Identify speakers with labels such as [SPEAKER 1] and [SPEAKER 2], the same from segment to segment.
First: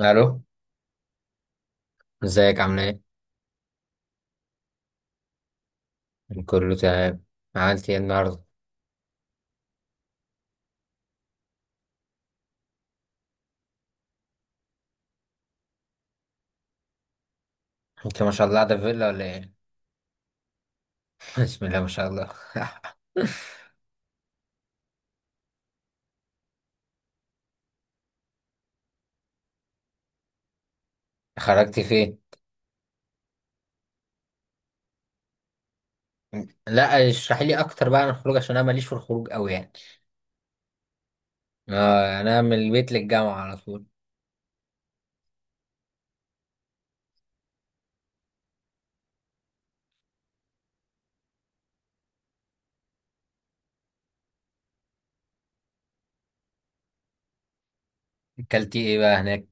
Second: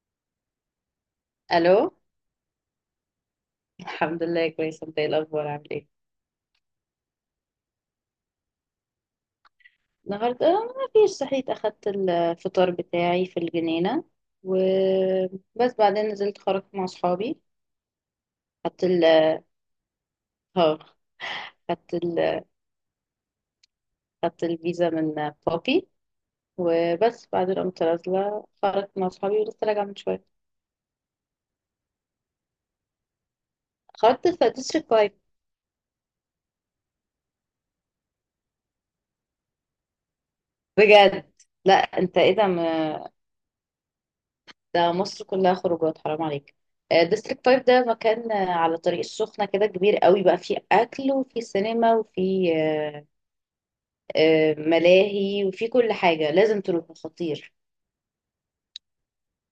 [SPEAKER 1] الو.
[SPEAKER 2] الو.
[SPEAKER 1] ازيك، عامل ايه؟
[SPEAKER 2] الحمد لله كويسه. انت ايه الاخبار، عامل ايه؟
[SPEAKER 1] كله تمام. عملت ايه النهارده؟
[SPEAKER 2] النهارده ما فيش، صحيت اخدت الفطار بتاعي في الجنينه وبس، بعدين نزلت خرجت مع اصحابي.
[SPEAKER 1] انت ما شاء الله ده
[SPEAKER 2] خدت ال
[SPEAKER 1] فيلا ولا ايه؟
[SPEAKER 2] اه.
[SPEAKER 1] بسم الله ما
[SPEAKER 2] خدت
[SPEAKER 1] شاء
[SPEAKER 2] ال
[SPEAKER 1] الله
[SPEAKER 2] خدت الفيزا من بابي، وبس بعدين قمت نازله خرجت مع اصحابي ولسه راجعه من شويه.
[SPEAKER 1] خرجت فين؟
[SPEAKER 2] خرجت في ديستريكت 5.
[SPEAKER 1] لا اشرحي لي اكتر بقى عن الخروج عشان انا ماليش في الخروج قوي يعني.
[SPEAKER 2] بجد. لا انت
[SPEAKER 1] اه
[SPEAKER 2] ايه
[SPEAKER 1] انا
[SPEAKER 2] ده؟
[SPEAKER 1] من البيت للجامعه على طول.
[SPEAKER 2] ده مصر كلها خروجات، حرام عليك. ديستريكت 5 ده مكان على طريق السخنة كده، كبير قوي بقى، فيه أكل وفيه سينما وفيه ملاهي، وفيه كل حاجة، لازم تروح، خطير.
[SPEAKER 1] اكلتي ايه بقى هناك؟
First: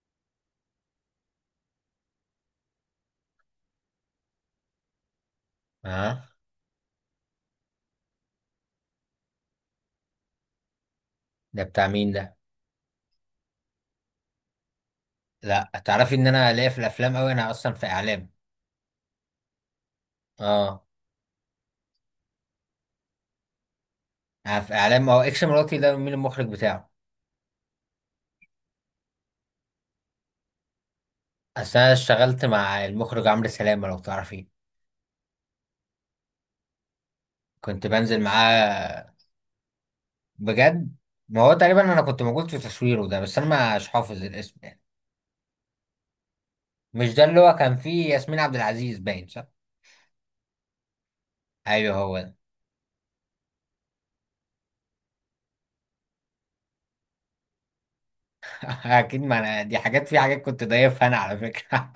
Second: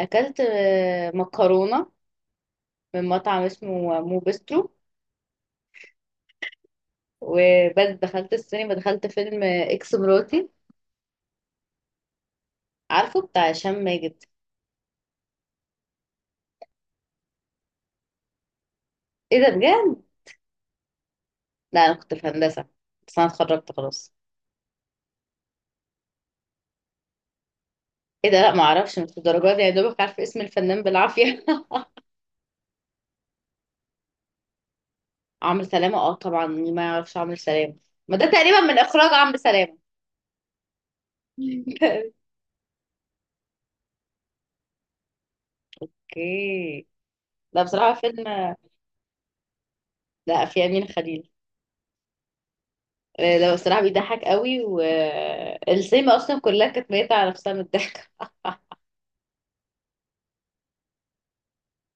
[SPEAKER 2] أكلت مكرونة من مطعم اسمه مو بسترو
[SPEAKER 1] اه.
[SPEAKER 2] وبس. دخلت السينما، دخلت فيلم إكس مراتي.
[SPEAKER 1] ده بتاع مين ده؟
[SPEAKER 2] عارفه، بتاع هشام ماجد.
[SPEAKER 1] لا تعرفي ان انا ليا في الافلام قوي، انا اصلا في اعلام.
[SPEAKER 2] ايه ده بجد؟
[SPEAKER 1] اه
[SPEAKER 2] لا أنا كنت في هندسة، بس أنا اتخرجت خلاص.
[SPEAKER 1] انا في اعلام. هو اكس مراتي ده مين المخرج بتاعه؟
[SPEAKER 2] ايه ده؟ لا معرفش، مش الدرجات دي، يا دوبك عارفة اسم الفنان بالعافية.
[SPEAKER 1] اصل انا اشتغلت مع المخرج عمرو سلامه، لو تعرفيه.
[SPEAKER 2] عمرو سلامة؟ اه طبعا، مين ما يعرفش عمرو سلامة.
[SPEAKER 1] كنت
[SPEAKER 2] ما
[SPEAKER 1] بنزل
[SPEAKER 2] ده تقريبا من اخراج
[SPEAKER 1] معاه.
[SPEAKER 2] عمرو سلامة.
[SPEAKER 1] بجد؟ ما هو تقريبا انا كنت موجود في تصويره ده، بس انا مش حافظ الاسم يعني.
[SPEAKER 2] اوكي.
[SPEAKER 1] مش ده اللي هو
[SPEAKER 2] لا
[SPEAKER 1] كان
[SPEAKER 2] بصراحة
[SPEAKER 1] فيه ياسمين عبد
[SPEAKER 2] فيلم...
[SPEAKER 1] العزيز، باين صح؟
[SPEAKER 2] لا، في أمينة خليل.
[SPEAKER 1] ايوه هو ده.
[SPEAKER 2] لا بصراحة بيضحك قوي، والسينما أصلا كلها كانت ميتة على نفسها من الضحك.
[SPEAKER 1] اكيد، ما انا دي حاجات في حاجات كنت ضايفها انا على فكره.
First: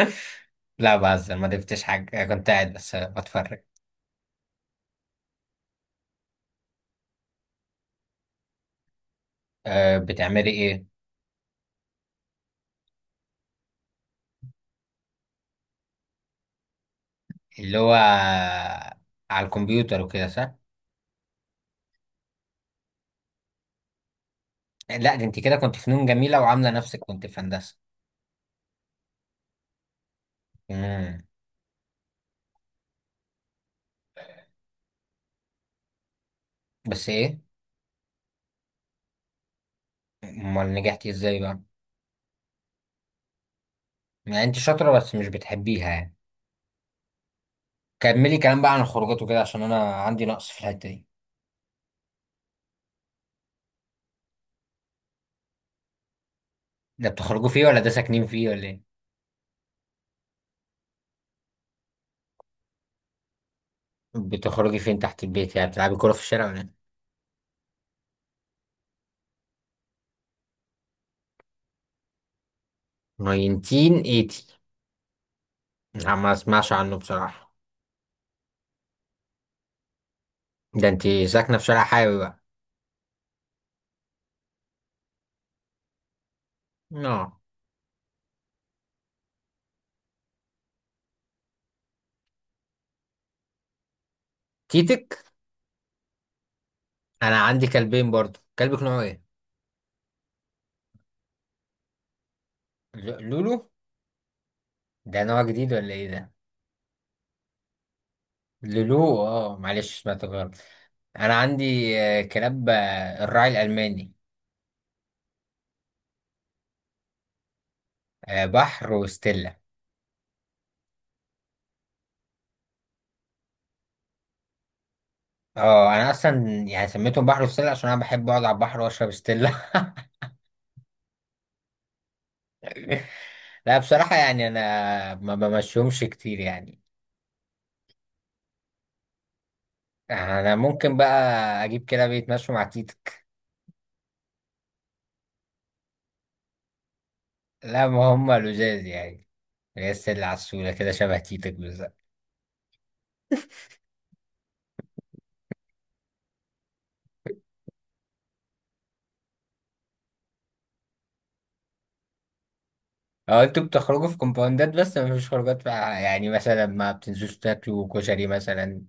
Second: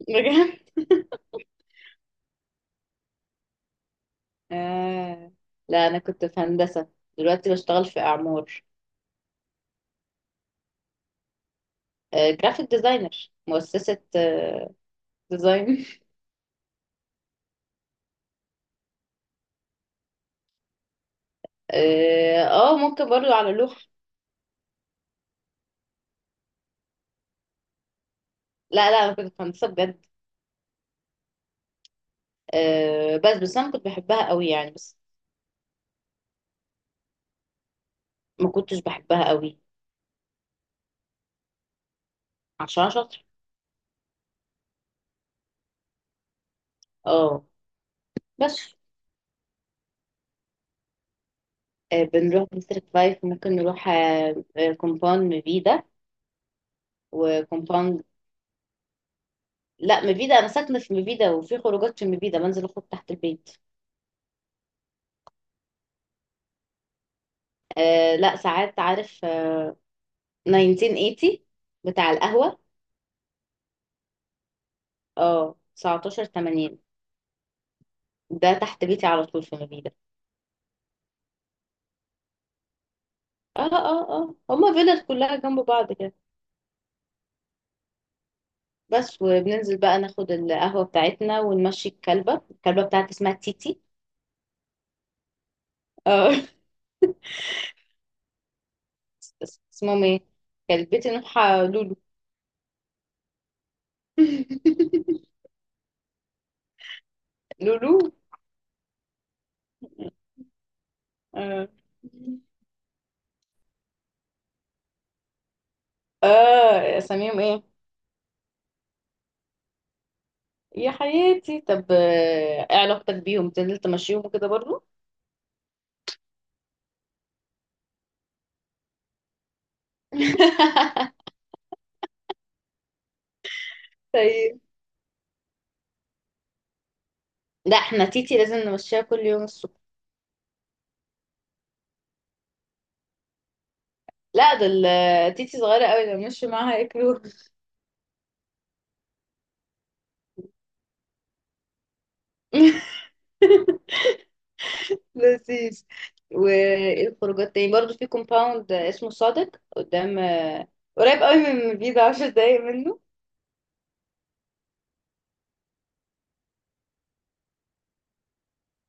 [SPEAKER 2] بجد.
[SPEAKER 1] لا بهزر، ما ضفتش حاجه، كنت قاعد بس بتفرج.
[SPEAKER 2] آه. لا أنا كنت في هندسة، دلوقتي بشتغل في أعمار.
[SPEAKER 1] أه، بتعملي ايه؟
[SPEAKER 2] جرافيك ديزاينر، مؤسسة ديزاين.
[SPEAKER 1] اللي هو على الكمبيوتر وكده، صح؟
[SPEAKER 2] اه. ممكن برضو على لوح.
[SPEAKER 1] لا دي انت كده كنت فنون جميله وعامله نفسك كنت في هندسه.
[SPEAKER 2] لا لا، أنا كنت في هندسة بجد.
[SPEAKER 1] امم
[SPEAKER 2] بس أنا كنت بحبها قوي، يعني بس
[SPEAKER 1] بس ايه؟
[SPEAKER 2] ما كنتش بحبها قوي.
[SPEAKER 1] امال نجحتي ازاي بقى؟
[SPEAKER 2] عشان شاطر.
[SPEAKER 1] يعني انت شاطره بس مش بتحبيها يعني.
[SPEAKER 2] اه.
[SPEAKER 1] كملي كلام بقى
[SPEAKER 2] بس
[SPEAKER 1] عن الخروجات وكده عشان انا عندي نقص في الحته دي.
[SPEAKER 2] بنروح ديستريكت 5، ممكن نروح كومباوند مبيدة
[SPEAKER 1] ده بتخرجوا فيه ولا ده
[SPEAKER 2] وكومباوند.
[SPEAKER 1] ساكنين فيه ولا ايه؟
[SPEAKER 2] لا، مبيدة انا ساكنة في مبيدة، وفي خروجات في مبيدة، بنزل اخرج تحت البيت.
[SPEAKER 1] بتخرجي فين تحت البيت؟ يعني بتلعبي كوره في الشارع ولا ايه؟
[SPEAKER 2] آه لا، ساعات عارف آه، 1980، بتاع القهوة.
[SPEAKER 1] 1980؟
[SPEAKER 2] اه،
[SPEAKER 1] لا،
[SPEAKER 2] 19
[SPEAKER 1] ما اسمعش
[SPEAKER 2] 80.
[SPEAKER 1] عنه بصراحه.
[SPEAKER 2] ده تحت بيتي على طول في مبيدة.
[SPEAKER 1] ده انت ساكنه في شارع حيوي بقى.
[SPEAKER 2] اه اه اه، هما فيلل كلها جنب بعض كده.
[SPEAKER 1] اه.
[SPEAKER 2] بس، وبننزل بقى ناخد القهوة بتاعتنا ونمشي الكلبة بتاعتي اسمها تيتي.
[SPEAKER 1] تيتك؟
[SPEAKER 2] اه.
[SPEAKER 1] انا عندي كلبين برضو. كلبك نوعه ايه؟
[SPEAKER 2] اسمهم ايه؟ كلبتي نوحة لولو.
[SPEAKER 1] لولو؟ ده نوع جديد ولا ايه ده؟
[SPEAKER 2] لولو.
[SPEAKER 1] لولو، اه معلش سمعت غلط. انا
[SPEAKER 2] اه.
[SPEAKER 1] عندي كلاب الراعي الالماني.
[SPEAKER 2] اساميهم ايه؟
[SPEAKER 1] بحر وستيلا.
[SPEAKER 2] يا حياتي. طب ايه علاقتك بيهم، تنزل تمشيهم وكده برضو؟
[SPEAKER 1] اه انا اصلا يعني سميتهم بحر وستيلا عشان انا بحب اقعد على البحر واشرب ستيلا. لا بصراحة يعني
[SPEAKER 2] طيب.
[SPEAKER 1] انا ما بمشيهمش كتير يعني.
[SPEAKER 2] لا، احنا تيتي لازم نمشيها كل يوم الصبح.
[SPEAKER 1] انا ممكن بقى اجيب كده بيتمشوا مع تيتك.
[SPEAKER 2] لا دول تيتي صغيرة قوي، لو مشي معاها ياكلوها.
[SPEAKER 1] لا ما هم لزاز يعني. هي الستيلا على السولة كده شبه تيتك بالظبط.
[SPEAKER 2] لذيذ. والخروجات تاني برضو في كومباوند اسمه صادق، قدام قريب قوي من بيضة، 10 دقايق منه.
[SPEAKER 1] اه انتوا بتخرجوا في كومباوندات بس ما فيش خروجات بقى؟ يعني مثلا ما بتنزلوش تاكلوا كشري مثلا؟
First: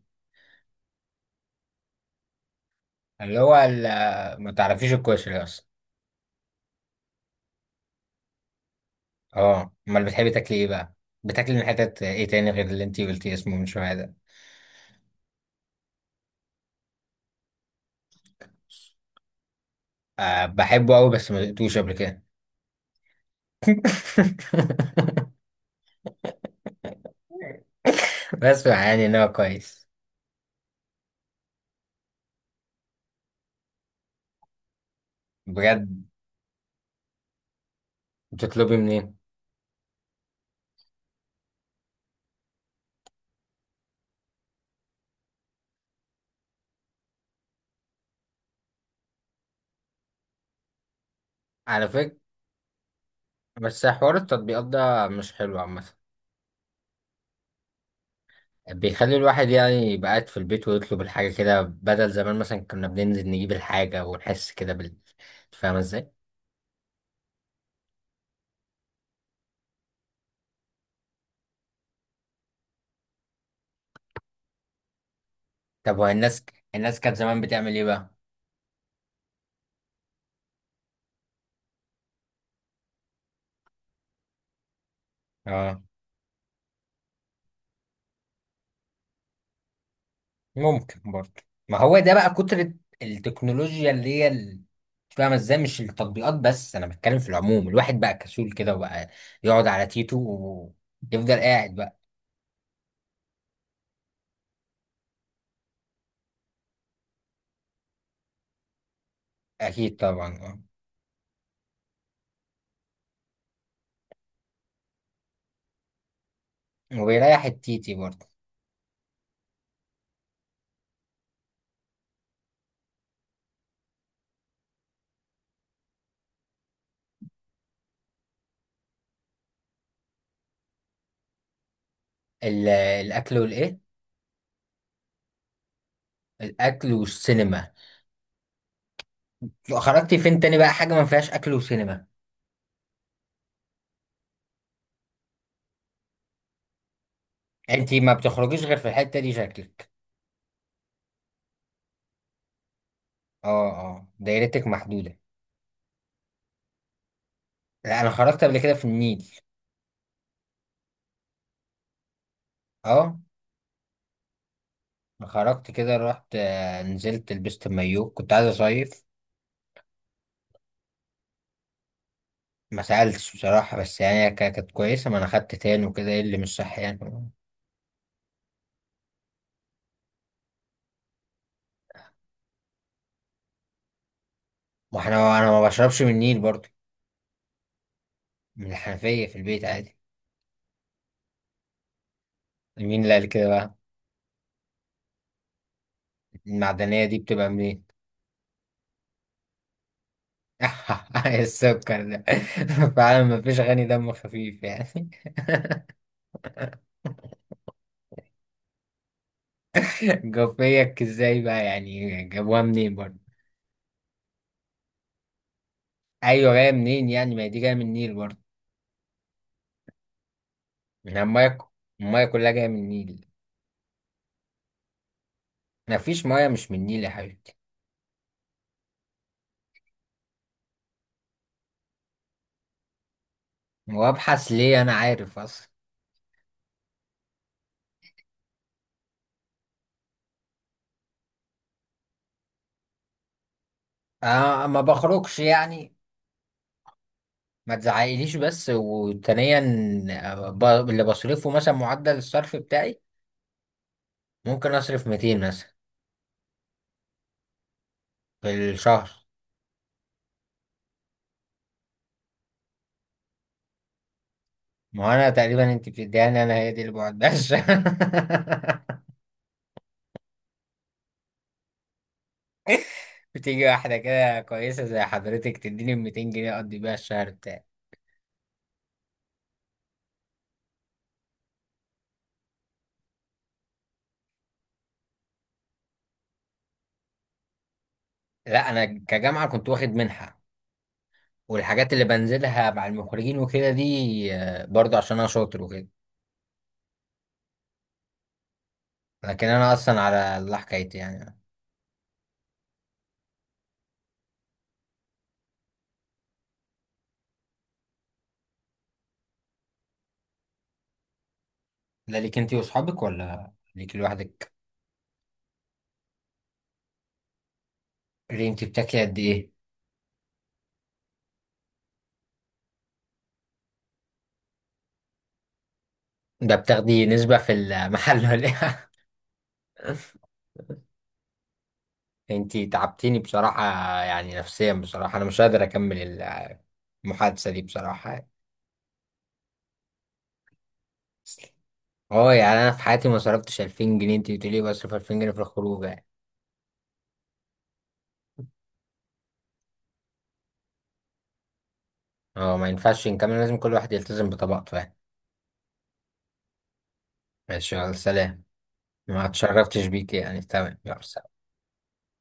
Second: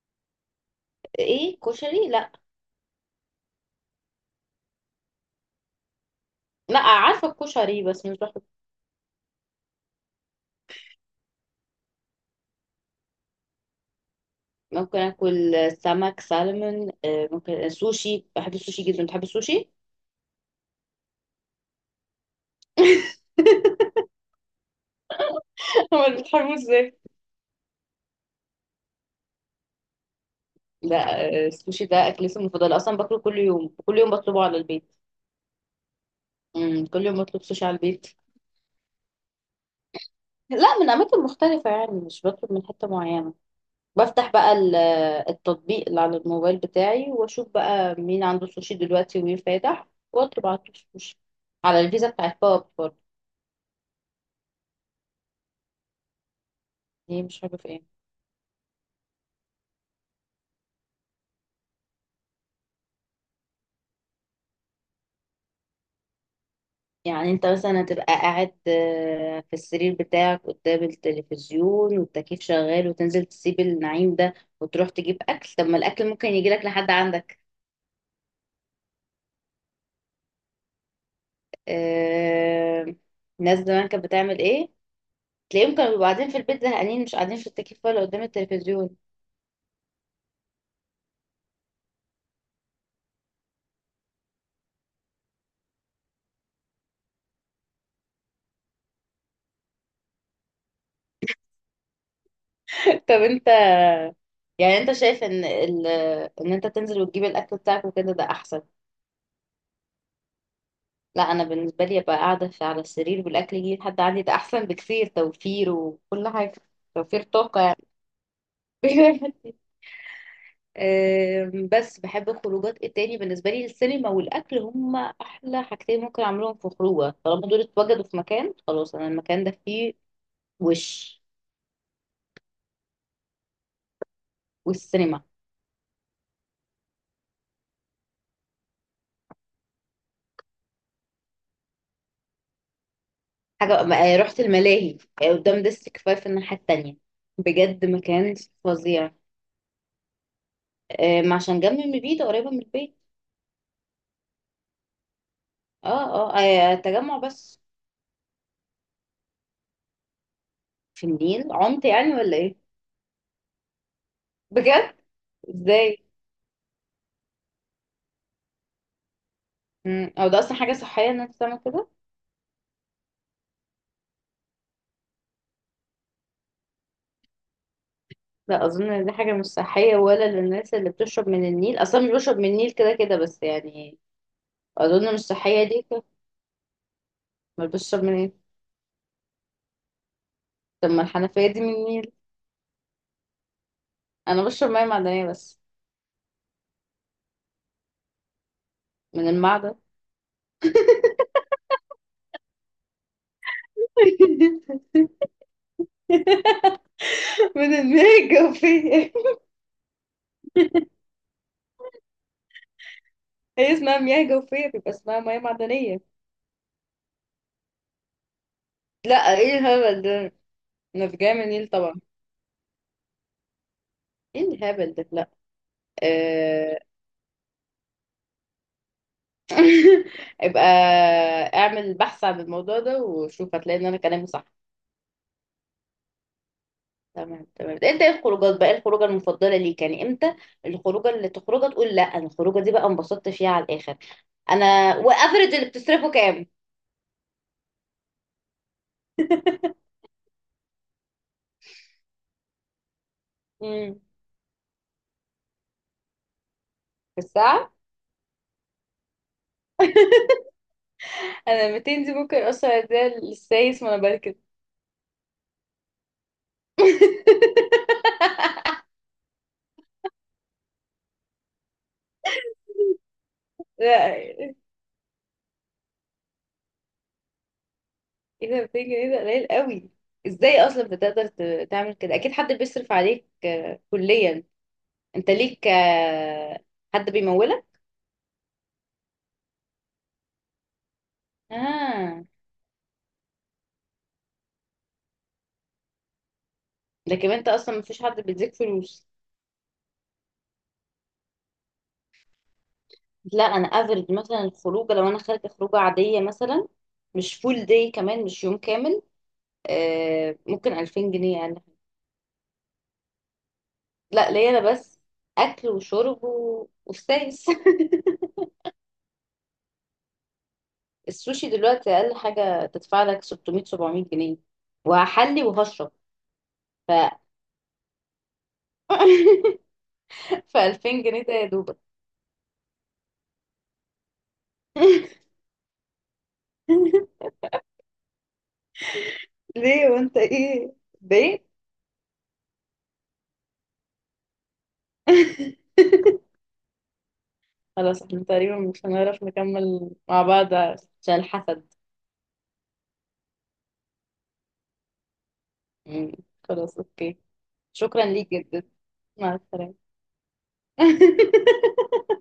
[SPEAKER 2] ايه كشري؟ لا.
[SPEAKER 1] ما تعرفيش الكشري اصلا؟
[SPEAKER 2] لا، عارفة الكشري بس مش بحب.
[SPEAKER 1] اه امال بتحبي تاكلي ايه بقى؟ بتاكلي من حتت ايه تاني غير اللي انتي قلتي اسمه من شوية ده؟
[SPEAKER 2] ممكن اكل سمك سالمون، ممكن سوشي، بحب السوشي جدا. بتحب السوشي؟
[SPEAKER 1] آه بحبه قوي بس ما دقتوش قبل كده.
[SPEAKER 2] امال بتحبه ازاي؟
[SPEAKER 1] بس يعني ان هو كويس.
[SPEAKER 2] لا السوشي ده اكلتي المفضلة اصلا، باكله كل يوم، كل يوم بطلبه على البيت.
[SPEAKER 1] بجد؟
[SPEAKER 2] كل يوم بطلب سوشي على البيت.
[SPEAKER 1] بتطلبي منين؟
[SPEAKER 2] لا، من اماكن مختلفة، يعني مش بطلب من حتة معينة. بفتح بقى التطبيق اللي على الموبايل بتاعي، واشوف بقى مين عنده سوشي دلوقتي ومين فاتح، واطلب على طول سوشي، على
[SPEAKER 1] على
[SPEAKER 2] الفيزا
[SPEAKER 1] فكرة،
[SPEAKER 2] بتاعت باب برضه.
[SPEAKER 1] بس حوار التطبيقات ده مش حلو عامة.
[SPEAKER 2] دي مش عارفة ايه.
[SPEAKER 1] بيخلي الواحد يعني يبقى قاعد في البيت ويطلب الحاجة كده بدل زمان مثلا كنا بننزل نجيب الحاجة ونحس كده بال، فاهمة ازاي؟
[SPEAKER 2] يعني انت مثلا هتبقى قاعد في السرير بتاعك قدام التلفزيون والتكييف شغال، وتنزل تسيب النعيم ده وتروح تجيب اكل؟ طب ما
[SPEAKER 1] طب
[SPEAKER 2] الاكل
[SPEAKER 1] وهي
[SPEAKER 2] ممكن
[SPEAKER 1] الناس،
[SPEAKER 2] يجيلك لحد
[SPEAKER 1] الناس كانت
[SPEAKER 2] عندك.
[SPEAKER 1] زمان بتعمل ايه بقى؟
[SPEAKER 2] آه، الناس زمان كانت بتعمل ايه؟ تلاقيهم
[SPEAKER 1] اه.
[SPEAKER 2] كانوا بيبقوا قاعدين في البيت زهقانين، مش قاعدين في التكييف ولا قدام التلفزيون.
[SPEAKER 1] ممكن برضه. ما هو ده بقى كترة التكنولوجيا اللي هي ال، مش فاهمة ازاي، مش التطبيقات بس، انا بتكلم في العموم. الواحد بقى كسول كده وبقى يقعد على تيتو ويفضل قاعد بقى.
[SPEAKER 2] طب انت، يعني انت شايف ان ان انت تنزل وتجيب الاكل بتاعك وكده ده احسن؟
[SPEAKER 1] اكيد طبعا، اه.
[SPEAKER 2] لا، انا بالنسبه لي ابقى قاعده في على السرير والاكل يجي لحد عندي، ده احسن بكثير، توفير وكل حاجه، توفير
[SPEAKER 1] وبيريح
[SPEAKER 2] طاقه.
[SPEAKER 1] التيتي برضه.
[SPEAKER 2] بس بحب الخروجات التاني. بالنسبة لي السينما والأكل هما أحلى حاجتين ممكن أعملهم في خروجة، طالما دول اتوجدوا في مكان خلاص، أنا المكان ده فيه وش...
[SPEAKER 1] الاكل والايه؟
[SPEAKER 2] والسينما.
[SPEAKER 1] الاكل والسينما. لو خرجتي فين تاني بقى، حاجة ما فيهاش اكل وسينما؟
[SPEAKER 2] حاجة رحت الملاهي قدام ديستريكت فايف الناحية التانية، بجد
[SPEAKER 1] انتي ما
[SPEAKER 2] مكان
[SPEAKER 1] بتخرجيش غير في
[SPEAKER 2] فظيع.
[SPEAKER 1] الحتة دي شكلك.
[SPEAKER 2] عشان جنب من البيت، قريبة من البيت.
[SPEAKER 1] اه اه، دايرتك محدودة.
[SPEAKER 2] اه اه، تجمع بس.
[SPEAKER 1] لا انا خرجت قبل كده في النيل.
[SPEAKER 2] في النيل؟ عمت يعني ولا ايه؟
[SPEAKER 1] اه.
[SPEAKER 2] بجد؟
[SPEAKER 1] خرجت
[SPEAKER 2] ازاي؟
[SPEAKER 1] كده، رحت نزلت لبست المايو، كنت عايز اصيف.
[SPEAKER 2] او ده اصلا حاجة صحية ان انت تعمل كده؟
[SPEAKER 1] ما سألتش بصراحة بس يعني هي كانت كويسة، ما انا خدت تان وكده، ايه اللي مش صح يعني؟
[SPEAKER 2] لا اظن ان دي حاجه مش صحيه، ولا للناس اللي بتشرب من النيل. اصلا مش بشرب من النيل كده كده، بس يعني
[SPEAKER 1] ما
[SPEAKER 2] اظن مش
[SPEAKER 1] احنا انا ما
[SPEAKER 2] صحيه دي
[SPEAKER 1] بشربش
[SPEAKER 2] ك-
[SPEAKER 1] من النيل برضو.
[SPEAKER 2] ما بشرب من ايه؟
[SPEAKER 1] من الحنفية في البيت عادي.
[SPEAKER 2] طب ما الحنفيه دي من النيل.
[SPEAKER 1] مين اللي قال كده بقى؟
[SPEAKER 2] انا بشرب ميه معدنيه بس.
[SPEAKER 1] المعدنية دي بتبقى منين؟
[SPEAKER 2] من المعدن.
[SPEAKER 1] السكر ده. فعلا ما فيش غني دم خفيف يعني.
[SPEAKER 2] من المياه الجوفيه.
[SPEAKER 1] جوفيك ازاي بقى؟ يعني جابوها منين برضو؟
[SPEAKER 2] هي اسمها مياه جوفيه، بيبقى اسمها ميه معدنيه.
[SPEAKER 1] ايوه، جاية منين يعني؟ ما هي دي جاية من النيل برضو.
[SPEAKER 2] لا ايه الهبل ده؟ انا في
[SPEAKER 1] من
[SPEAKER 2] جاي من
[SPEAKER 1] المايه.
[SPEAKER 2] النيل طبعا.
[SPEAKER 1] المايه كلها جاية من النيل.
[SPEAKER 2] ايه الهبل ده؟ لا.
[SPEAKER 1] ما فيش مايه مش
[SPEAKER 2] آه،
[SPEAKER 1] من النيل يا حبيبي.
[SPEAKER 2] يبقى اعمل بحث عن الموضوع ده، وشوف هتلاقي ان انا كلامي صح.
[SPEAKER 1] وابحث ليه؟ انا عارف اصلا.
[SPEAKER 2] تمام تمام. انت ايه الخروجات بقى؟ ايه الخروجه المفضله ليك يعني؟ امتى الخروجه اللي تخرجها تقول لا انا الخروجه دي بقى انبسطت فيها على الاخر؟
[SPEAKER 1] آه ما
[SPEAKER 2] انا
[SPEAKER 1] بخرجش
[SPEAKER 2] وافرج اللي
[SPEAKER 1] يعني.
[SPEAKER 2] بتصرفه كام؟
[SPEAKER 1] ما تزعقليش، بس وثانيا، آه، ب- اللي بصرفه مثلا معدل الصرف بتاعي،
[SPEAKER 2] امم.
[SPEAKER 1] ممكن اصرف 200 مثلا.
[SPEAKER 2] في الساعه؟
[SPEAKER 1] في الشهر.
[SPEAKER 2] انا 200 دي ممكن اصلا اديها للسايس وانا بركب.
[SPEAKER 1] ما هو انا تقريبا انت بتديهاني، انا هي دي اللي بعدهاش. بتيجي واحده
[SPEAKER 2] لا
[SPEAKER 1] كده
[SPEAKER 2] ايه؟
[SPEAKER 1] كويسه زي حضرتك تديني 200 جنيه اقضي بيها الشهر بتاعي.
[SPEAKER 2] ده 200 جنيه ده قليل قوي. ازاي اصلا بتقدر تعمل كده؟ اكيد حد بيصرف عليك كليا. انت ليك حد بيمولك.
[SPEAKER 1] لا انا كجامعه كنت واخد منحه، والحاجات اللي
[SPEAKER 2] اه.
[SPEAKER 1] بنزلها مع المخرجين وكده دي برضه عشان انا شاطر وكده.
[SPEAKER 2] لكن انت اصلا مفيش حد بيديك فلوس.
[SPEAKER 1] لكن انا اصلا على الله حكايتي يعني.
[SPEAKER 2] لا، انا افرض مثلا الخروجه، لو انا خارجه خروجه عاديه مثلا، مش فول داي كمان، مش يوم كامل، آه ممكن 2000 جنيه يعني.
[SPEAKER 1] ده ليك انت واصحابك ولا ليك
[SPEAKER 2] لا، ليا
[SPEAKER 1] لوحدك؟
[SPEAKER 2] انا بس، اكل وشرب وستايس.
[SPEAKER 1] اللي انت بتاكلي قد ايه؟
[SPEAKER 2] السوشي دلوقتي اقل حاجه تدفع لك 600 700 جنيه، وهحلي وهشرب.
[SPEAKER 1] ده
[SPEAKER 2] ف...
[SPEAKER 1] بتاخدي نسبة في المحل ولا ايه؟
[SPEAKER 2] ف 2000 جنيه ده يا دوبك.
[SPEAKER 1] انت تعبتيني بصراحة. يعني نفسيا بصراحة انا مش قادر اكمل المحادثة دي بصراحة يعني.
[SPEAKER 2] ليه، وانت ايه ده؟
[SPEAKER 1] اه يعني انا في حياتي ما صرفتش 2000 جنيه، انت بتقولي بصرف 2000 جنيه في الخروج يعني.
[SPEAKER 2] خلاص، احنا تقريبا مش هنعرف نكمل مع بعض عشان الحسد.
[SPEAKER 1] اه ما ينفعش نكمل، لازم كل واحد يلتزم بطبقته يعني.
[SPEAKER 2] مم، خلاص اوكي.
[SPEAKER 1] ماشي، يلا
[SPEAKER 2] شكرا ليك
[SPEAKER 1] سلام.
[SPEAKER 2] جدا.
[SPEAKER 1] ما
[SPEAKER 2] مع السلامة.
[SPEAKER 1] اتشرفتش بيك يعني، تمام، يلا سلام.